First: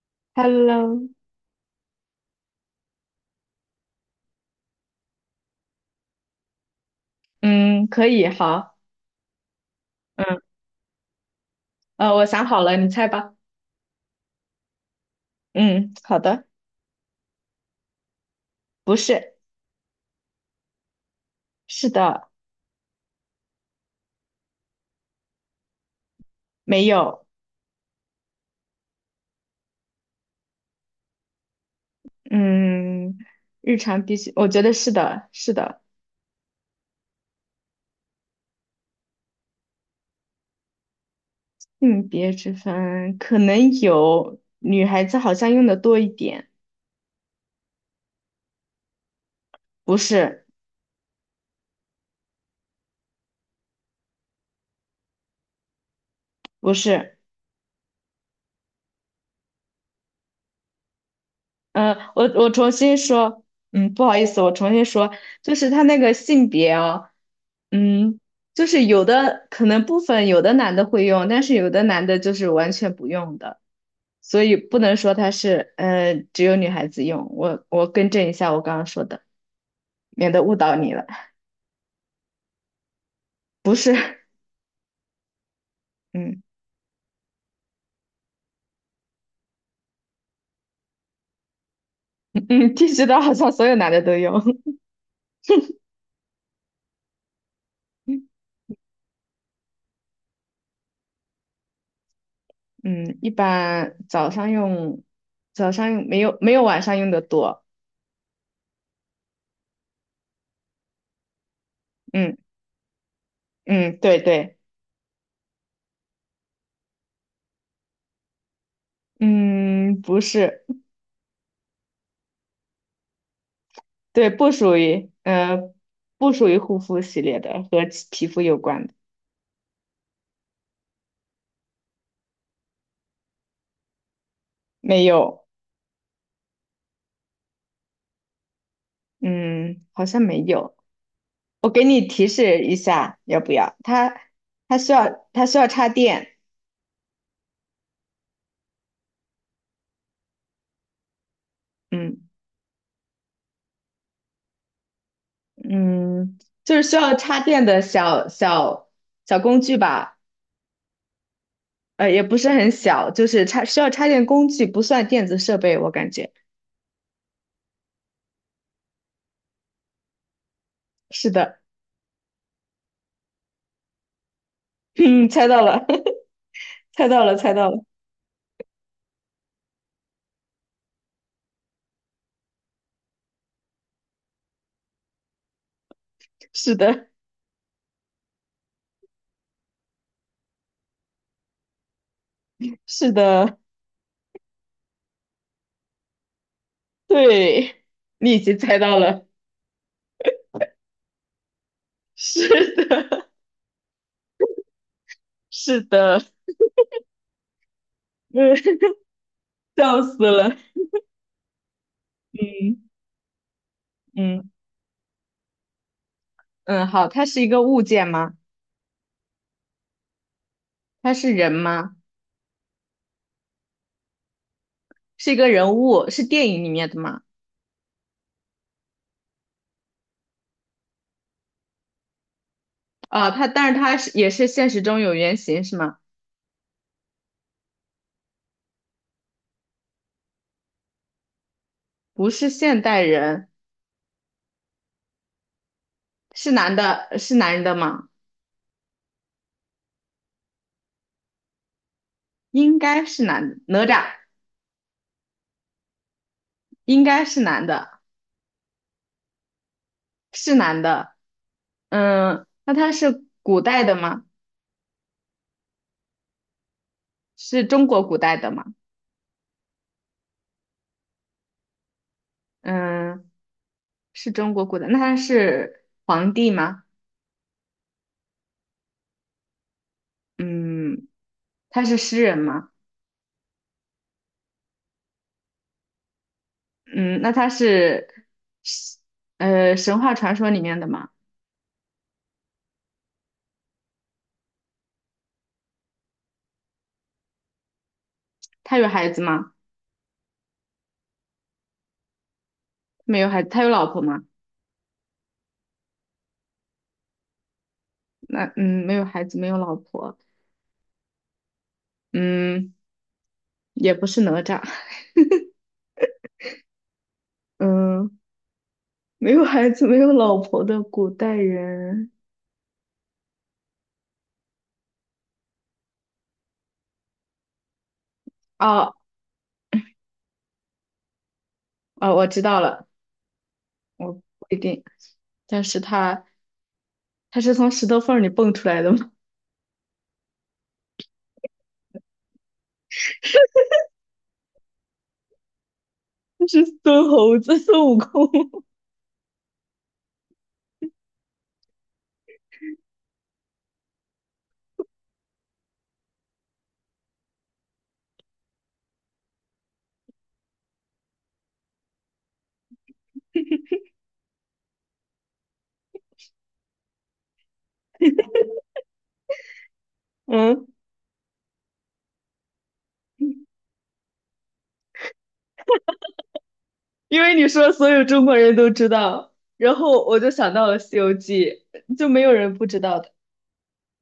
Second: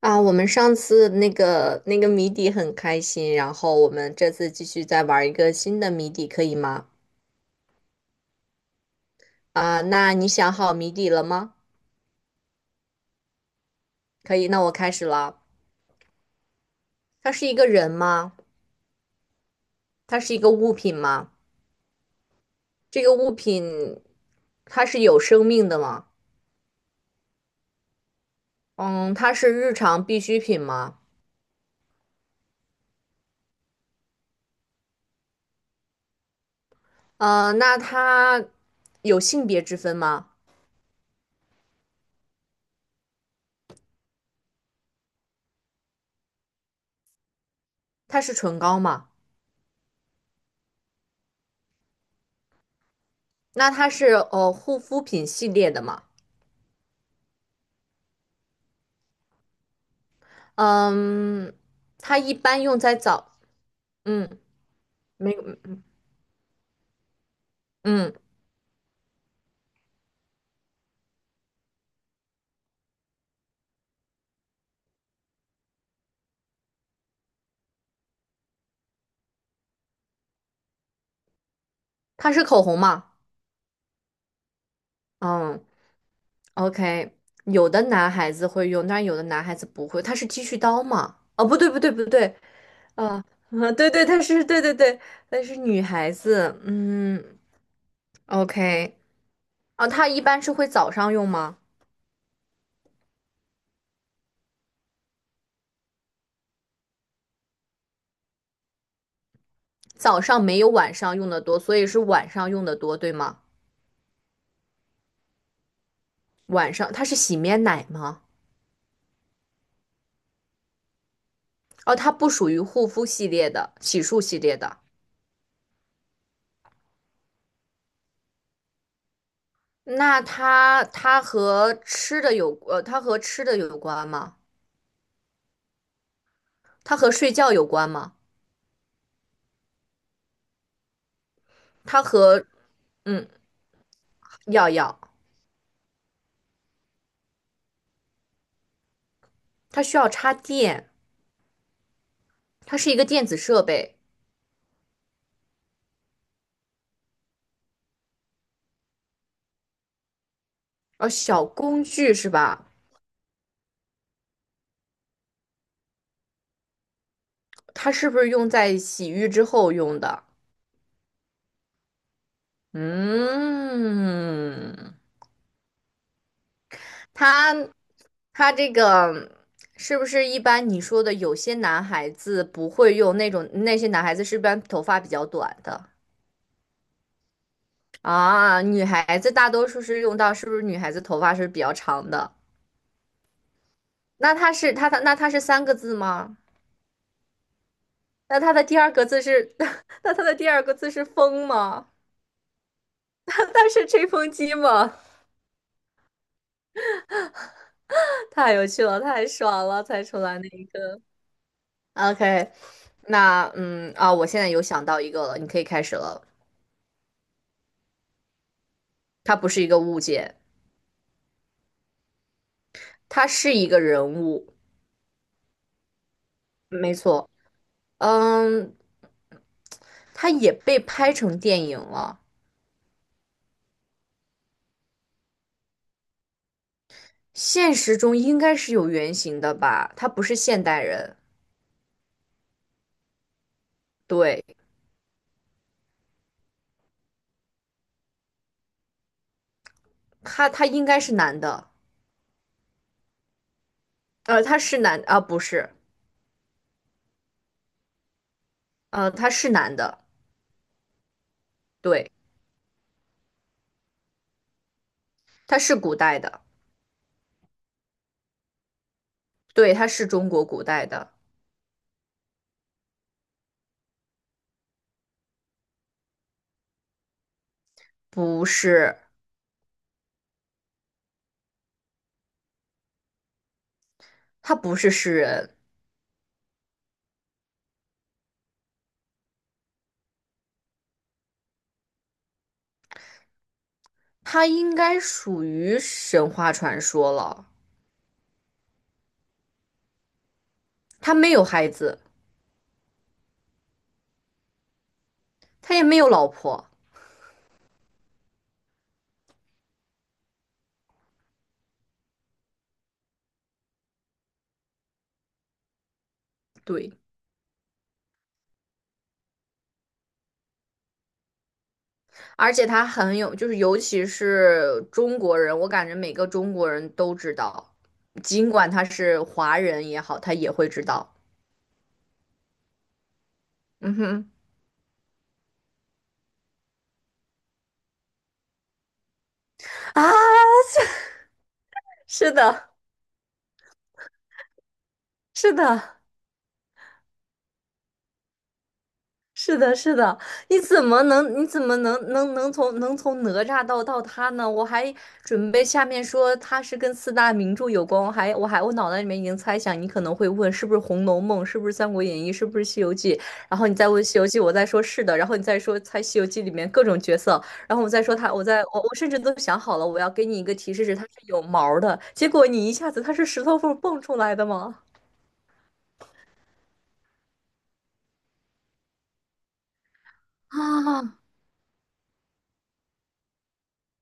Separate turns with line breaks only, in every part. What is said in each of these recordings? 啊，我们上
Hello，
次那个谜底很开心，然后我们这次继续再玩一个新的谜底，可以吗？
嗯，可以，好，
啊，那你
嗯，
想好谜底了吗？
我想好了，你猜吧。
可以，那我开始了。
嗯，好的，
它是一个人吗？
不是，
它是一个物品吗？
是的，
这个物品它是有生命的吗？
没有，
嗯，它是日常必需品吗？
嗯，日常必须，我觉得是的，是的，
那它有性别之分吗？
性别之分可能有，女孩子好像用的多一点，
它是唇膏吗？
不是，
那它是护肤品系列的吗？
不是。
嗯，
嗯，呃
它
我
一
我
般
重
用在
新
早。
说，嗯，不好意
嗯，
思，我重新说，
没，
就是他那个性别哦，
嗯，
嗯，就是有的可能部分有的男的会用，但是有的男的就是完全不用的，所以不能说他是，只有女孩子用。我更正一下我刚刚说的，免得误导你了。
它是口红吗？嗯
嗯
，OK，有的男孩子会用，但是有的男孩子不会。它是剃须刀吗？哦，不对，不对，不对，
嗯，剃须刀
啊、
好像 所
啊，
有
对
男的
对，
都
它
用。
是，对 对对，但是女孩子，嗯，OK，啊，它一般是会早上用吗？
嗯，一般早上用，早上用没有晚上用的多。
早上没有晚上用的多，所以是晚
嗯
上用的多，对吗？
嗯，对对。
晚上它是洗面奶吗？
嗯，不是，
哦，它不属于护肤系列的，洗漱
对，
系
不
列
属
的。
于，不属于护肤系列的，和其皮肤有关的，
那它和吃的它和吃的有关吗？
没有，
它和睡觉有关吗？
嗯，好像没有。我给你
它
提
和
示一下，
嗯，
要不要？它
要
它需
要，
要它需要插电，
它需要插电，
嗯
它是一个电子设备，
嗯，就是需要插电的小小工具吧，
呃，小工具
也
是
不是
吧？
很小，就是需要插电工具，不算电子设备，我感觉
它是不是用在洗浴之后用的？
是的，
嗯，
嗯，猜到了，猜到了，猜
它
到了，
它这个是不是一般你说的有些男孩子不会用那种，那些男孩子是不是一般头发比较短的？
是的，
啊，女孩子大多数是用到，是不是女孩子头发是比较长的？
是的。
那它是三个字吗？
对，你已
那它
经
的第
猜
二
到
个字
了，
是 那它的第二个字是风吗？
是 的，
它是吹风机吗？
是的，嗯，
太有趣了，太爽了，
笑
猜
死
出来那
了，
一个。OK，
嗯
那我现在
嗯
有想到一个了，你可以开始了。
嗯，好，他是一个物件吗？
它不是一个物件，
他是人吗？
它是一个人物，
是一个人物，是电影里面
没
的吗？
错。嗯，它也被拍成电影了。
啊，但是他是也是现实中有原型是吗？
现实中应该是有原型的吧？他不是现代人，
不是现代人，
对，
是男的，是男人的吗？
他应该是男的，
应该是男的，哪吒
呃，他是男啊，不是，
应该是男的，
呃，他是男的，
是男的，
对，
嗯，那他是古代的吗？
他是古代的，
是中国古代的吗？
对，他是中国古代的，
嗯。是中国古代，那他是皇帝吗？
不是，
嗯，他是诗人吗？
他不是诗人，
嗯，那他是神话传说里面的吗？
他应该属于神话传说了，
他有孩子吗？
他没有孩子，
没有孩子，他有老婆吗？
他也没有老婆，
那嗯，没有孩子，没有老婆，嗯，也不是哪吒，
对。
嗯，没有孩子，没有老婆的古代人，
而且他很有，就是尤其是中国人，我感觉每个中国人都知道，尽管他
哦
是华人也好，他也会知道。
哦，我知道了，
嗯
我不
哼，
一定，但是他是从石头缝儿里蹦出来的吗？
啊，是的，是的。
是孙猴子，孙悟空，
是的，是的，你怎么能，你怎么能从哪吒到他呢？我还准备下面说他是跟四大名著有关，我脑袋里面已经猜想你可能会问是不是《红楼梦》，是不是《三国演义》，是不是《西游记》，然后你再问《西游记》，我再说是的，然后你再说猜《西游记》里面各种角色，然后我再说他，我再我我甚至都想好了，我要给 你一个
嗯。
提示是他是有毛儿的，结果你一下子他是石头缝儿蹦出来的吗？
因为你说所有中国人都知道，然后我就想 到了《西游
啊，
记》，就没有人不知道的。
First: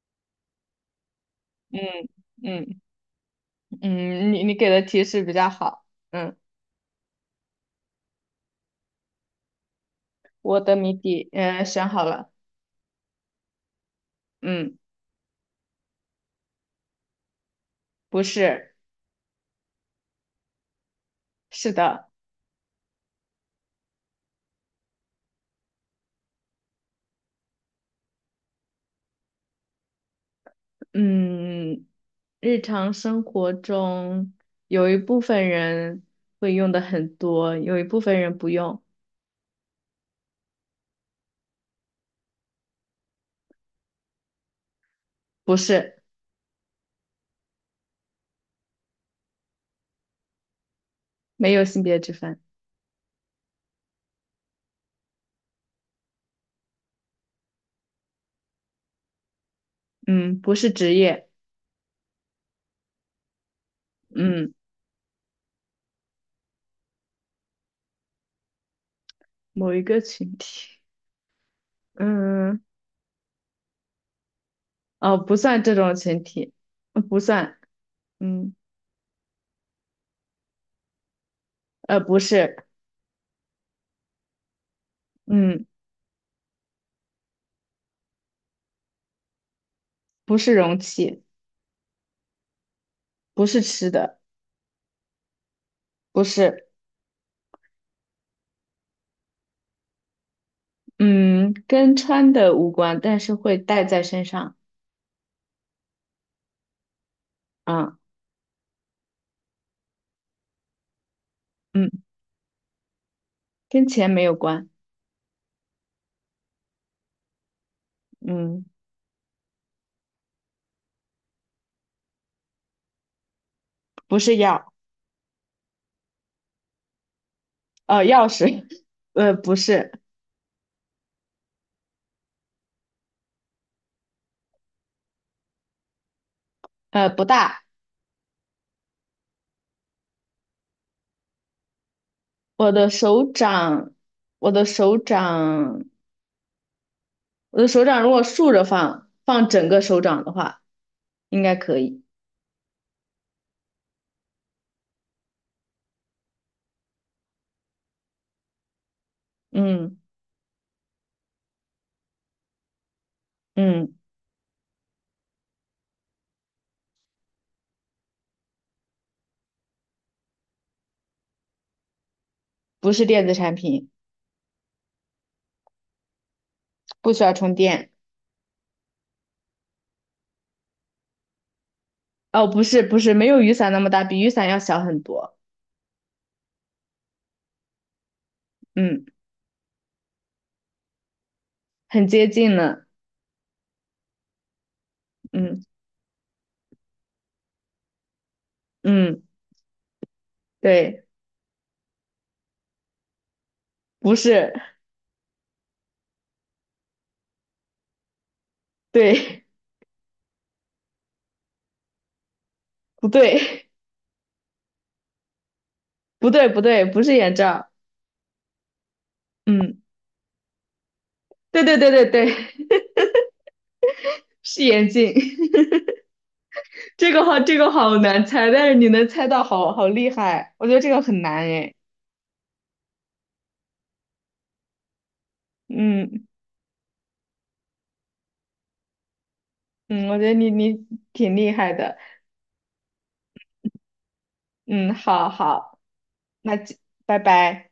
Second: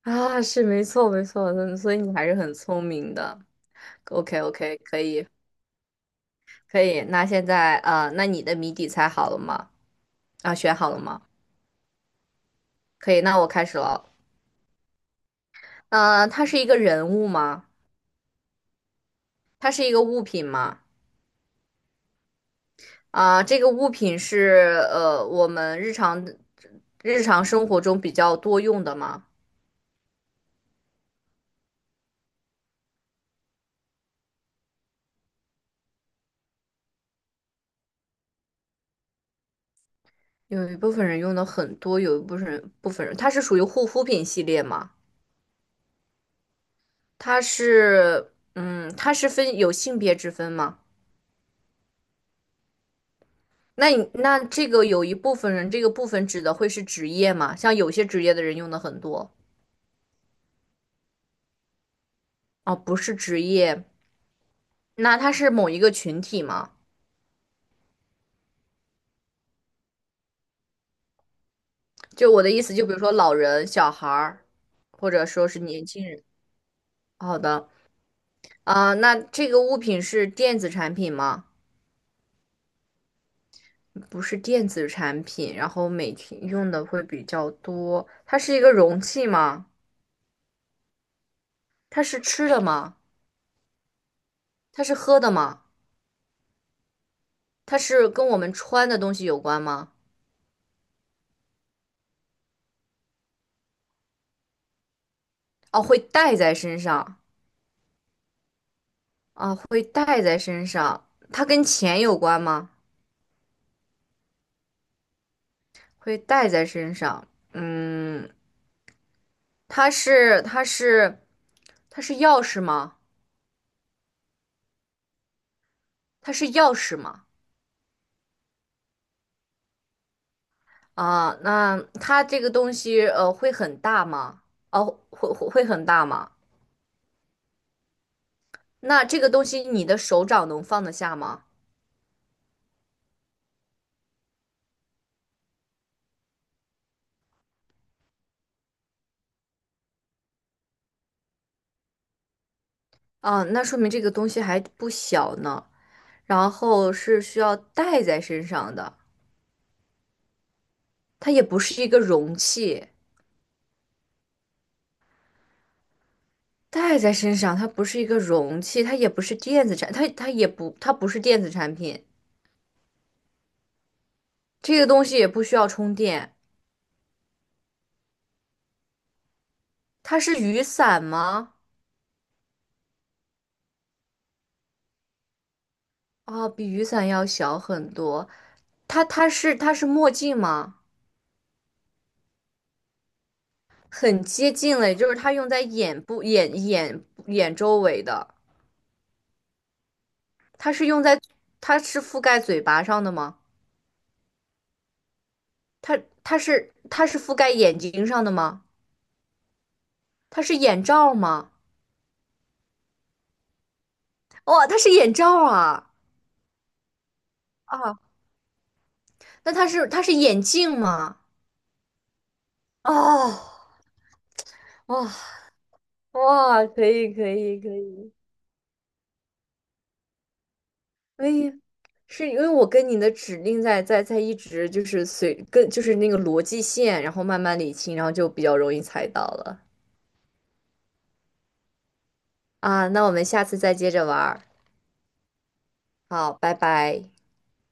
啊，是没错没错，嗯，所以
嗯
你还是很
嗯
聪明的。
嗯，
OK
你给
OK，
的
可
提示
以
比较好。嗯，
可以。那现在那你的谜底猜好了吗？啊，
我的
选好
谜
了吗？
底，嗯、选好了。
可以，那我开始了。
嗯，
呃，它是一个人物吗？
不是，
它是一个物品吗？
是的。
啊，这个物品是我们日常生活中比较多用的吗？
嗯，日常生活中有一部分人会用的很多，有一部分人不用。
有一部分人用的很多，有一部分人它是属于护肤品系列吗？
不是，
它是嗯，它是分有性别之分吗？
没有性别之分。
那你那这个有一部分人，这个部分指的会是职业吗？像有些职业的人用的很多
嗯，不是职业。
哦，不是职业，
嗯，
那他是某一个群体吗？
某一个群体。
就我的
嗯。
意思，就比如说老人、小孩儿，或者
不
说是
算这
年
种
轻
群
人。
体，不
好
算，
的，
嗯，
啊、那这个物品是电子产品吗？
不是，
不是电子产品，
嗯，
然后每天用的会比较多。它是一个容器吗？
不是容器，
它是吃的吗？
不是吃的，
它是喝的吗？
不是，
它是跟我们穿的东西有关吗？
嗯，跟穿的无关，但是会带在身上，
哦，会带在身上。
啊，
啊，会带在身上，它跟
嗯，
钱有关吗？
跟钱没有关，
会带在身上，嗯，
嗯，
它是它是它是钥匙吗？
不是钥，
它是钥匙吗？
钥匙，不是，
啊，那它这个东西会很大吗？哦，会很大吗？
不大，
那这个东西你的手掌能放得下吗？
我的手掌，我的手掌，我的手掌如果竖着放，放整个手掌的话，应该可以，
啊，那说明这个东西还不小呢，然后是需要带在身上的，
嗯
它也不是一个容器。
嗯，
戴在身上，它不是一个容器，它不是电子产品，
不是电子产品。
这个东西也不需要充电。
不需要充电。
它是雨伞吗？
哦，不是不是，没有雨伞那么大，比雨伞要小很多。
哦，比雨伞要小很多。它
嗯，
它是它是墨镜吗？
很接近呢。
很接近了，也就是它用在
嗯
眼部、眼周围的。
嗯，
它是用
对，
在，它是覆盖嘴巴上的吗？
不是，
它它是覆盖眼睛上的吗？
对，
它是眼罩吗？
不对，
哇、它是眼罩啊！
不对，不对，不是眼罩。
啊！那它
嗯，
是它是眼镜吗？
对对对对对，
哦，
是眼
哇
镜。
哇，可
这
以
个
可
好，这
以可
个好
以，
难猜，但是你能猜到好，好厉害。我觉得这个很
可
难
以，
诶。
是因为我跟你的指令在一直就是随跟就是那个
嗯
逻辑线，然后慢慢理清，然后就比较容易猜到了
嗯，我觉得你挺厉害的。
啊。那我们下次再接着玩儿，
嗯，好好，
好，拜
那就
拜。
拜拜。